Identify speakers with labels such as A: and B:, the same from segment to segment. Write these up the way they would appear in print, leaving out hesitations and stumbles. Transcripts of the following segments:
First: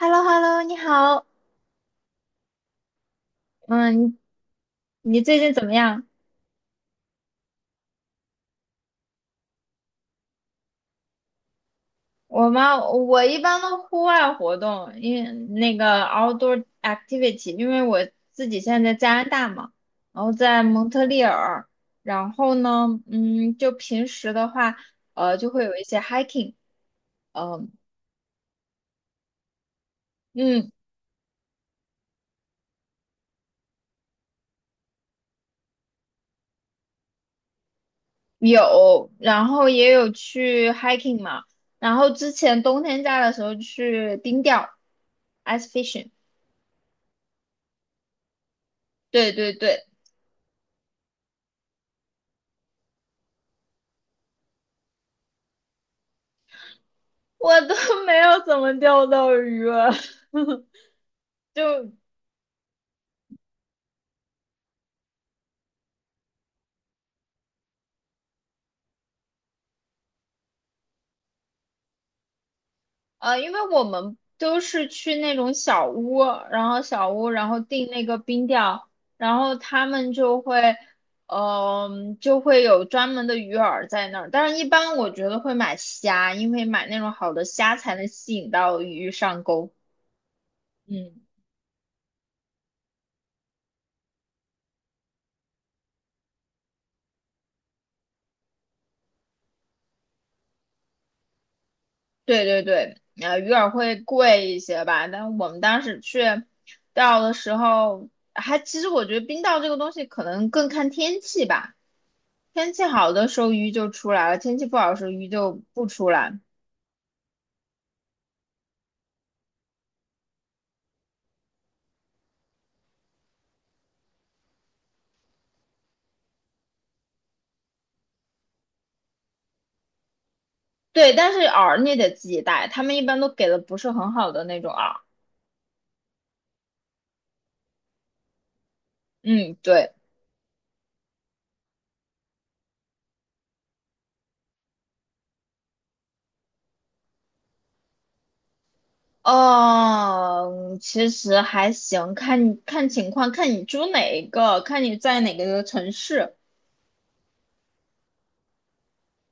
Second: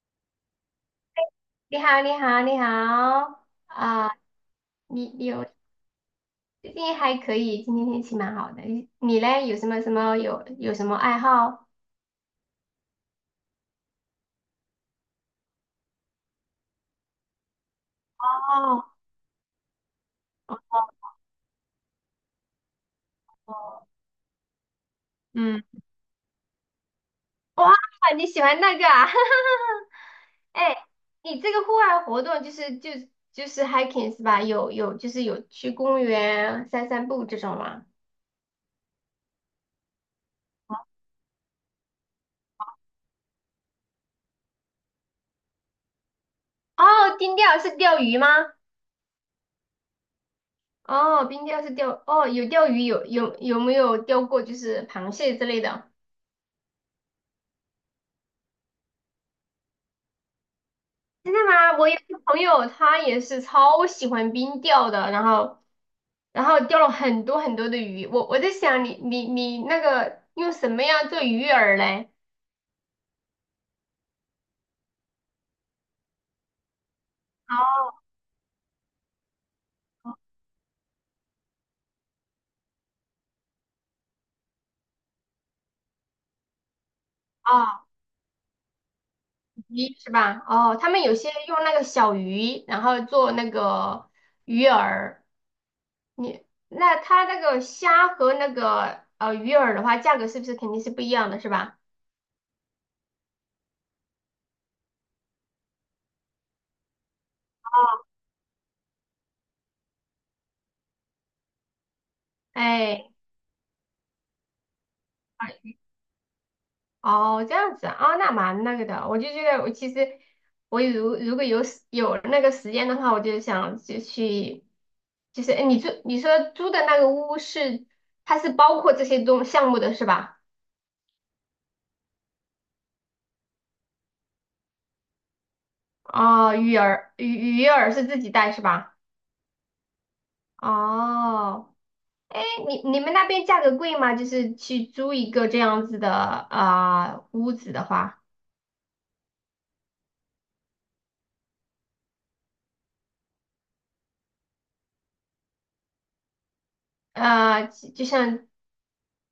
A: h e l l o h e l l o 你好，
B: 你好，你好，你好啊！
A: 嗯，
B: 你
A: 你
B: 你
A: 最
B: 有
A: 近怎么样？
B: 最近还可以，今天天气蛮好的。你嘞，有什么什么有有什么爱好？
A: 我吗？我一般都户外活动，因为那个 outdoor activity，因为我自己现
B: 哦，
A: 在在加拿大嘛，然后在蒙特利尔，然后呢，就平时的话，就
B: 嗯，
A: 会有一些 hiking，
B: 哇，
A: 嗯、
B: 你喜欢那个啊？
A: 嗯，
B: 哎，你这个户外活动就是 hiking 是吧？有有就是有去公园散散步这种吗？
A: 有，然后也有去 hiking 嘛，然后之前冬天家的时候去冰钓，ice fishing。
B: 哦，冰钓是钓鱼吗？
A: 对对对，
B: 哦，冰钓是钓，哦，有钓鱼，有没有钓过就是螃蟹之类的？
A: 我都 没有怎么钓到鱼了，
B: 真的吗？我
A: 就
B: 有一个朋友，他也是超喜欢冰钓的，然后钓了很多很多的鱼。我在想你，你那个用什么样做鱼饵嘞？
A: 因为我们都是去那种小屋，然后小屋，然后订
B: 哦
A: 那个冰钓，然后他们就会，就会有专门的鱼饵在那儿。但是，一般我觉得会买虾，因为买那种好的虾
B: 哦，
A: 才能吸引到鱼上钩。
B: 鱼是吧？哦，他们有
A: 嗯。
B: 些用那个小鱼，然后做那个鱼饵。他那个虾和那个鱼饵的话，价格是不是肯定是不一样的，是吧？
A: 对对对，鱼饵会贵一些吧，但我们当时去钓的时候，还其实我觉得冰钓这个东西可能更看天气吧，天气
B: 哎。
A: 好的时候鱼就出来了，天气不好的时候鱼就不出来。
B: 哦，这样子啊，哦那蛮那个的。我就觉得，我其实如果有那个时间的话，我就想就去，就是哎，你说租的那个屋是它是包括这些项目的是吧？
A: 对，但是饵你得自己带，他们一般都给的不是很好的那种饵。
B: 哦，鱼饵是自己带是吧？
A: 嗯，对，
B: 哦，哎，你们那边价格贵吗？就是去租一个这样子的啊、屋子的话，
A: 哦，其实还行，看看情况，看你租哪一个，看你在哪个城市。
B: 啊就就像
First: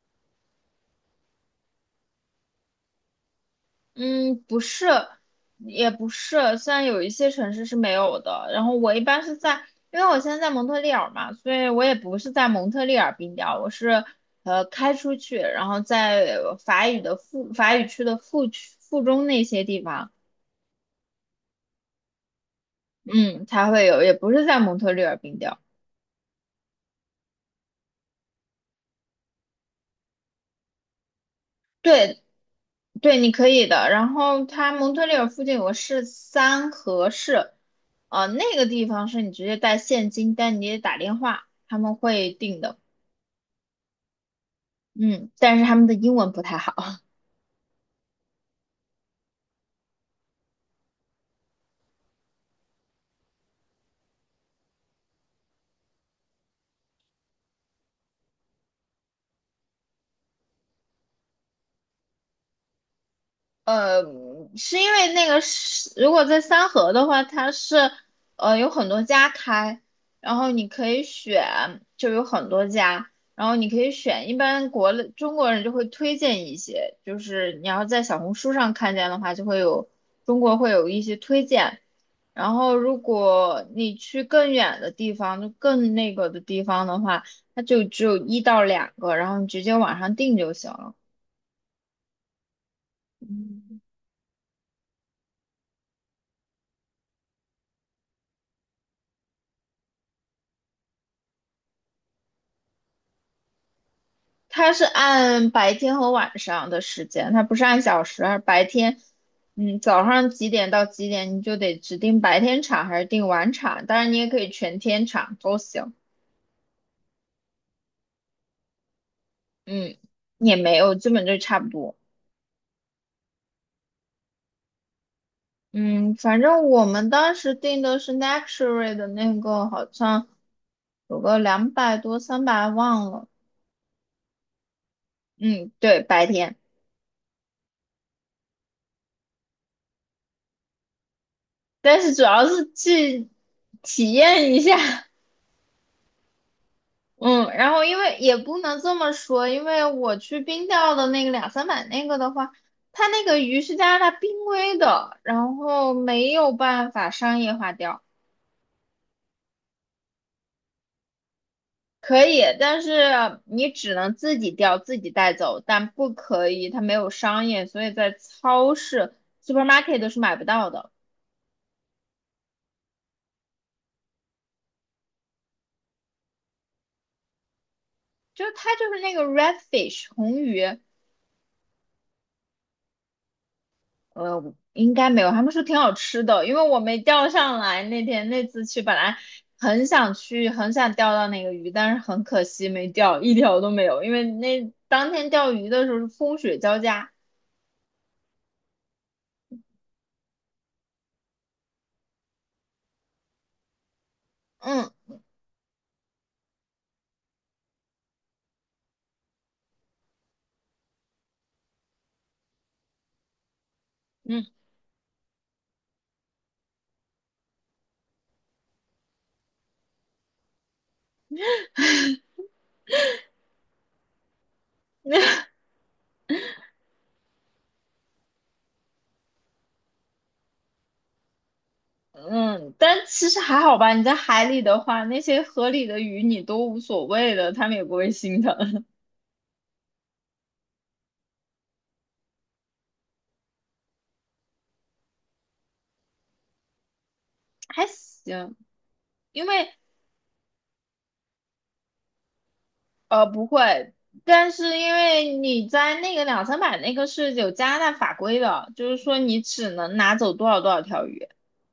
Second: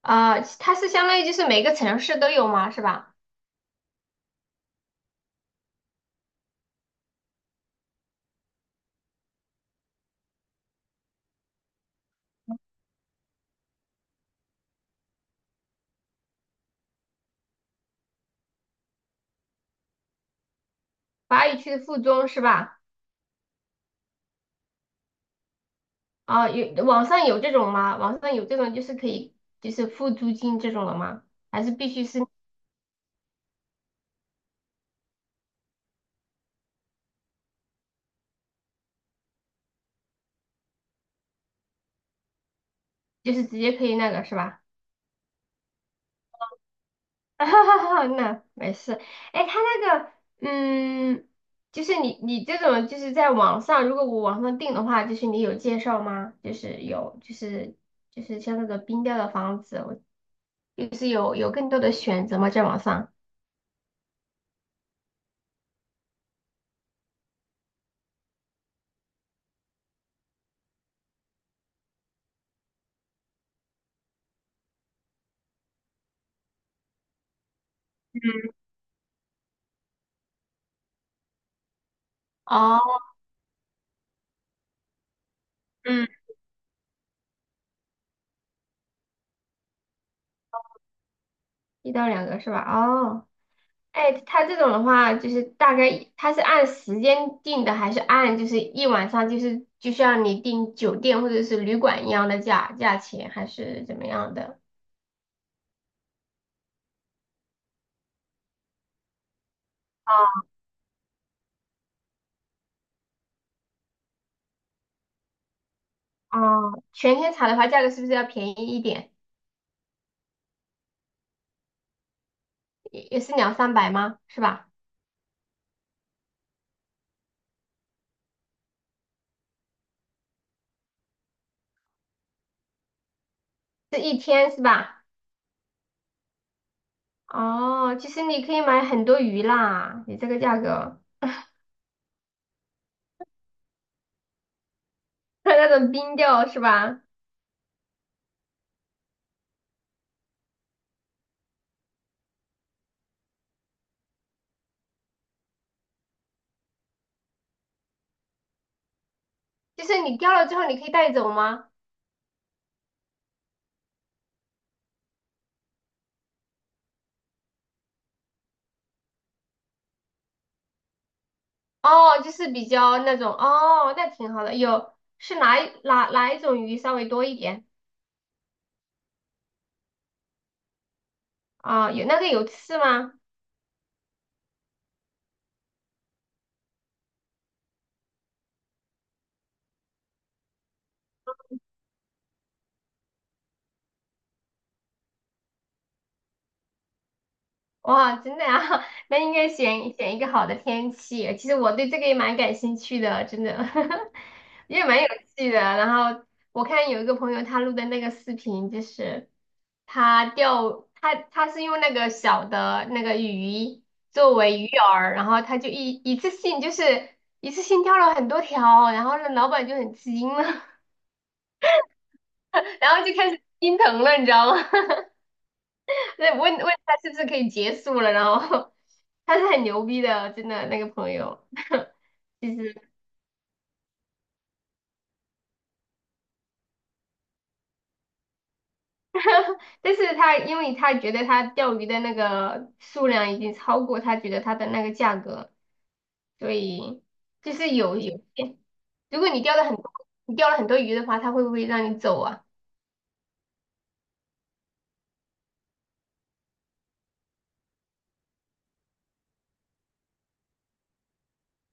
B: 啊、呃它是相当于就是每个城市都有吗？是吧？
A: 嗯，不是，也不是，虽然有一些城市是没有的。然后我一般是在，因为我现在在蒙特利尔嘛，所以我也不是在蒙特利尔冰雕，我是开出去，然后在法语的附法语区的附区附中那些地方，
B: 法语区的附中是吧？
A: 嗯，才会有，也不是在蒙特利尔冰雕。
B: 啊，有网上有这种吗？网上有这种就是可以就是付租金这种的吗？还是必须是
A: 对对，你可以的。然后他蒙特利尔附近有个市三河市，那个地方是你直接带现金，但你得打电话，他们会定的。
B: 就是直接可以那个是吧？
A: 嗯，但是他们的英文不太好。
B: 那没事。哎，他那个嗯，就是你这种就是在网上，如果我网上订的话，就是你有介绍吗？就是有就是就是像那个冰雕的房子，我就是有更多的选择吗？在网上？
A: 呃，是因为那个是，如果在三河的话，它是有很多家开，然后你可以选，就有很多家，然后你可以选。一般国内中国人就会推荐一些，就是你要在小红书上看见的话，就会有中国会有一些推荐。然后如
B: 哦，
A: 果你去更远的地方，就更
B: 嗯，
A: 那个的地方的话，它就只有一到两个，然后你直接网上订就行了。
B: 1到2个是吧？哦。哎，他这种的话，就是大概他是按时间定的，还是按就是一晚上就是像你订酒店或者是旅馆一样的价钱，还是怎么样的？
A: 它是按白天和晚上的时间，它不是按小时。而白天，早上几点到几点，你就得指定白天场还是定晚场。当然，你也可以全天场都行。
B: 哦，全天查的话，价格是不是要便宜一点？
A: 嗯，也没有，基本就差不多。
B: 也是两三百吗？是吧？
A: 嗯，反正我们当时定的是 luxury 的那个，好像有个200多、300，忘了。
B: 是一天是吧？
A: 嗯，对，白天，
B: 哦，其实你可以买很多鱼啦，你这个价格，
A: 但是主要是去体验一下。
B: 那种冰钓是吧？
A: 嗯，然后因为也不能这么说，因为我去冰钓的那个两三百那个的话，它那个鱼是加拿大濒危的，然后没有办法商业化钓，
B: 就是你钓了之后，你可以带走吗？
A: 可以，但是你只能自己钓，自己带走，但不可以，它没有商业，所以在超市 supermarket 都是买不到的，
B: 哦，就是比较那种哦，那挺好的。有是哪一种鱼稍微多一点
A: 就是它就是那个 redfish 红鱼，
B: 啊？有那个有刺吗？
A: 应该没有，他们说挺好吃的，因为我没钓上来。那天那次去，本来很想去，很想钓到那个鱼，但是很可惜没钓，一条都没有。因为那当天钓鱼的时候是风雪交加，
B: 哇，真的啊，那应该选选一个好的天气。其实我对这个也蛮感兴趣的，真的，也
A: 嗯
B: 蛮有趣的。然后我看有一个朋友他录的那个视频，就是他钓，他他是用那个小的那个鱼作
A: 嗯，
B: 为鱼饵，然后他就一次性钓了很多条，然后那老板就很吃惊了，然后就开始心疼了，你知道吗？那问问他是不是可以结束了，然后 他是很牛逼的哦，真的那个朋友，其
A: 嗯，
B: 实，
A: 但其实还好吧。你在海里的话，那些河里的鱼你都无所谓的，他们也不会心疼，
B: 但是他因为他觉得他钓鱼的那个数量已经超过他觉得他的那个价格，所以就 是
A: 还行。
B: 些，如果你
A: 因
B: 钓了
A: 为
B: 很多，你钓了很多鱼的话，他会不会让你走啊？
A: 不会，但是因为你在那个两三百那个是有加拿大法规的，就是说你只能拿走多少多少条鱼，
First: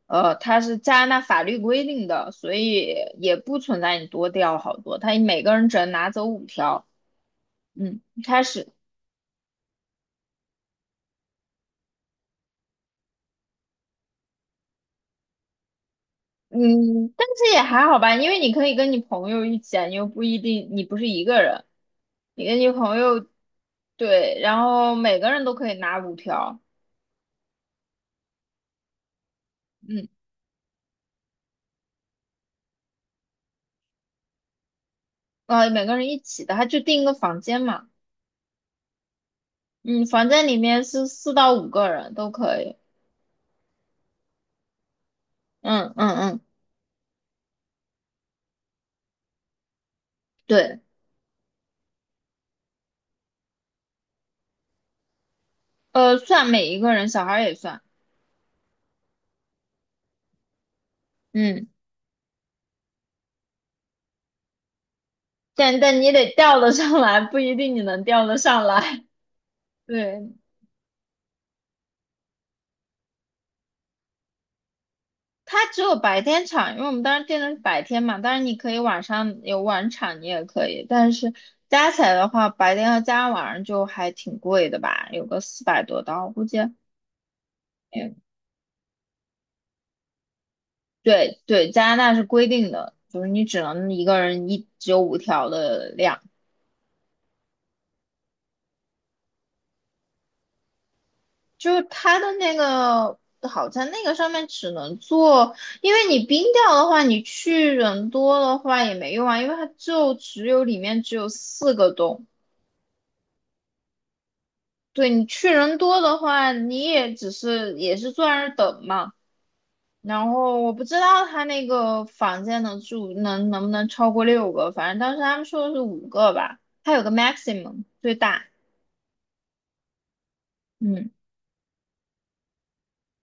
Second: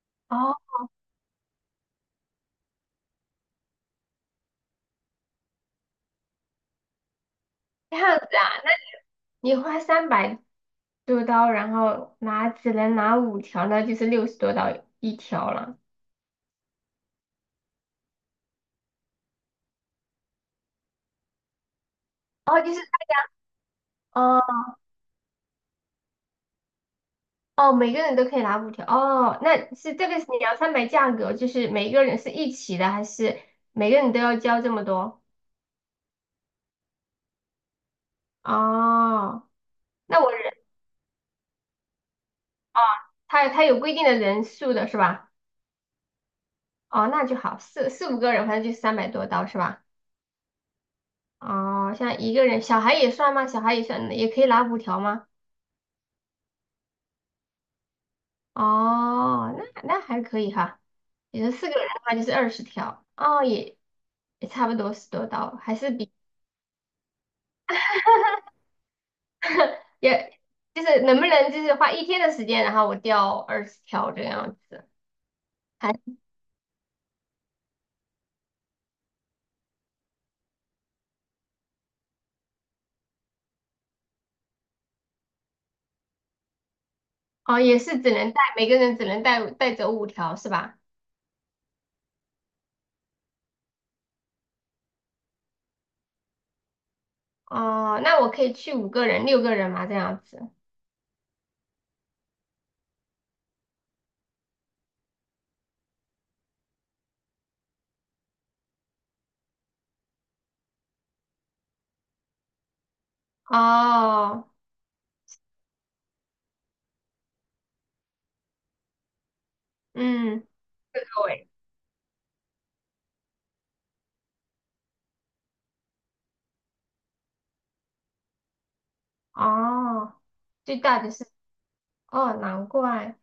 B: 哦，
A: 它是加拿大法律规定的，所以也不存在你多钓好多，他每个人只能拿走五条，
B: 这
A: 嗯，
B: 样子
A: 开
B: 啊，
A: 始，
B: 那你花三百多刀，然后拿只能拿五条，那就是60多刀一条了，
A: 嗯，但是也还好吧，因为你可以跟你朋友一起啊，你又不一定，你不是一个人，你跟
B: 哦。
A: 你朋友，
B: 哦
A: 对，然后每个人都可以拿五条，
B: 哦，每个人都可以拿五条。哦，
A: 嗯，
B: 这个是你要摊牌价格，就是每个人是一起的，还是每个人都要交这么多？
A: 每个人一起的，他就订一个房间嘛。
B: 哦，
A: 嗯，
B: 那
A: 房
B: 我
A: 间
B: 人
A: 里面是四到五个人都可以。
B: 他有规定的人数的是吧？
A: 嗯嗯嗯，
B: 哦，那就好，四五个人，反正就三百多刀是吧？
A: 对，
B: 哦，像一个人，小孩也算吗？小孩也算，也可以拿五条吗？
A: 算每一个人，小孩儿也算。
B: 哦，那那还可以哈。也就
A: 嗯，
B: 四个人的话就是二十条，哦，也差不多十多刀，还
A: 但
B: 是
A: 但你
B: 比
A: 得调得上来，不一定你能调得上来。对，
B: 也就是能不能就是花一天的时间，然后我钓二十条这样子，
A: 它只有
B: 还
A: 白天场，因为我们当时定的是白天嘛。当然你可以晚上有晚场，你也可以。但是加起来的话，白天和加晚上就还挺贵的吧，有个400多刀，估计。
B: 哦也是只
A: 嗯，
B: 能每个人只能带走五条是吧？
A: 对对，加拿大是规定的，就是你只能一个人一只有五条的量。
B: 哦，那我可以去五个人、六个人嘛这样子。
A: 就是它的那个好在那个上面只能做，因为你冰掉的话，你去人多的话也没用啊，因为它就只有里面只有四个洞。
B: 哦，
A: 对你去人多的话，你也只是也是坐在那儿等嘛。然
B: 嗯，
A: 后我不知
B: 对，
A: 道他那个房间能住能不能超过六个，反正当时他们说的是五个吧，他有个 maximum 最大，
B: 哦，最大
A: 嗯。
B: 的是哦，难怪，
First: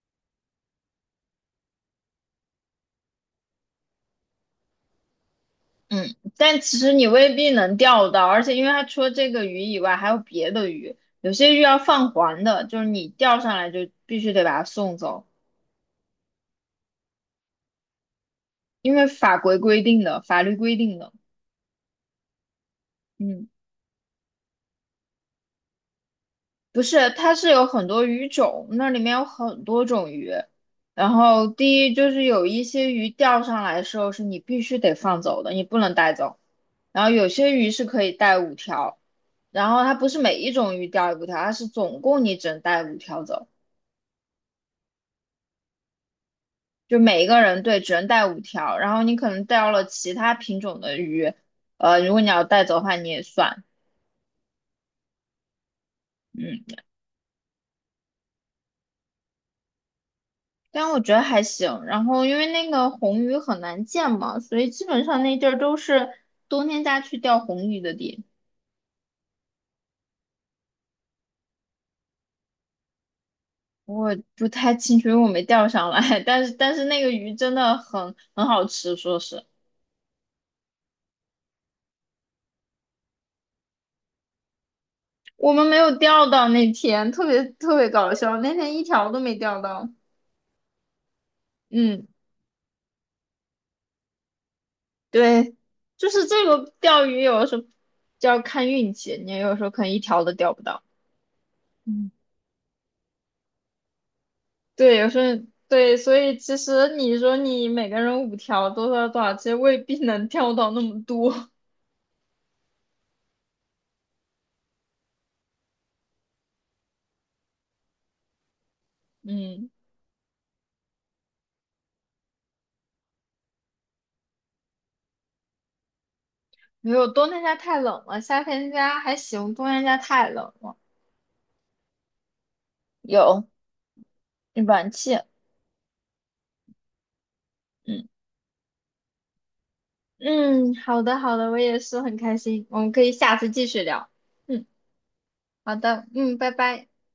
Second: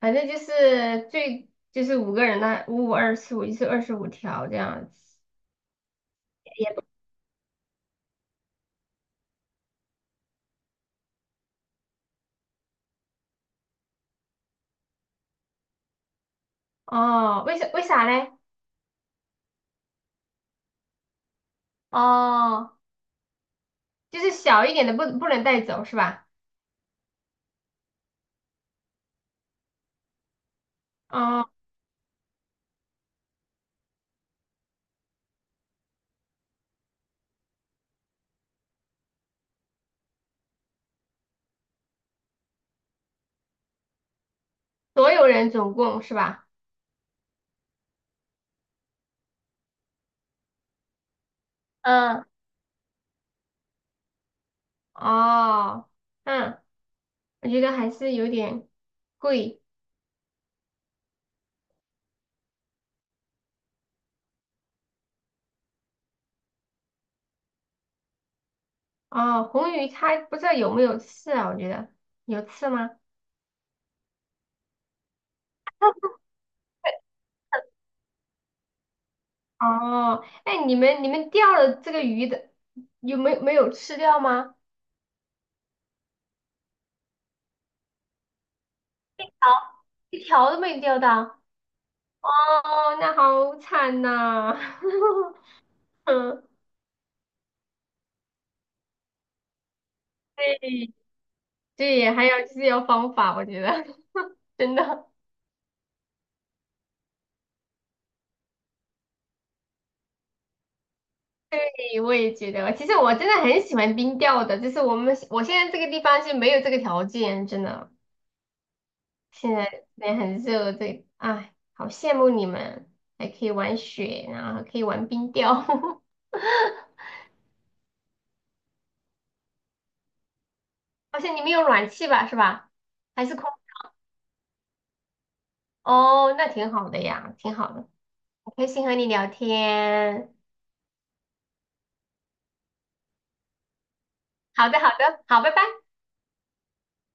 B: 反正就是就是五个人的五五二四五就是25条这样子。
A: 嗯，但
B: 也
A: 其实你未必能钓到，而且因为它除了这个鱼以外，还有别的鱼，有些鱼要放还的，就是你钓上来就必须得把它送走，
B: 哦，为啥嘞？
A: 因为法规规定的，法律规定的。
B: 哦，
A: 嗯，
B: 就是小一点的不能带走是吧？
A: 不是，它是有很多鱼种，那里面有很多种鱼。然
B: 哦。
A: 后第一就是有一些鱼钓上来的时候是你必须得放走的，你不能带走。然后有些鱼是可以带五条，然后它不是每一种鱼钓五条，它是总共你只能带五条走。
B: 所有人总共是吧？
A: 就每一个人对只能带五条，然后你可能钓了其他品种的鱼，如果
B: 嗯，
A: 你要带走的话，你也算，
B: 哦，嗯，
A: 嗯，
B: 我觉得还是有点贵
A: 但我觉得还行。然后因为那个红鱼很难见嘛，所以基本上那地儿都是冬天家去钓红鱼的地。
B: 哦。红鱼它不知道有没有刺啊？我觉得有刺吗？
A: 我不太清楚，因为我没钓上来，但是那个鱼真的很好吃，说是
B: 哦，哎，你们钓了这个鱼的，有没有吃掉吗？
A: 我们没有钓到那天，特别特别搞笑，那天一条都没钓到，
B: 一条都没钓到。
A: 嗯。
B: 哦，那好惨呐、
A: 对，就是
B: 嗯，
A: 这个钓鱼有的时候就要看运气，你有时候可能一条都钓不到。
B: 对
A: 嗯，
B: 对，还有就是要方法，我觉得 真
A: 对，
B: 的。
A: 有时候对，所以其实你说你每个人五条多少多少，其实未必能钓到那么多。
B: 对，我也觉得，其实我真的很喜欢冰钓的，就是我现在这个地方是没有这个条件，真的，现
A: 嗯，
B: 在也很热，这，哎，好羡慕你们，还可以玩雪，然后还可以玩冰钓，好
A: 没有，冬天家太冷了，夏天家还行，冬天家太冷了。
B: 像你们有暖气吧，是吧？还是空？
A: 有暖气，
B: 哦，那挺好的呀，挺好的，
A: 嗯
B: 很开心和你聊天。
A: 嗯，好的好的，我也是很开心，我们可以下次继续聊。嗯，
B: 好的，好的，好，拜拜。
A: 好的，嗯，拜拜。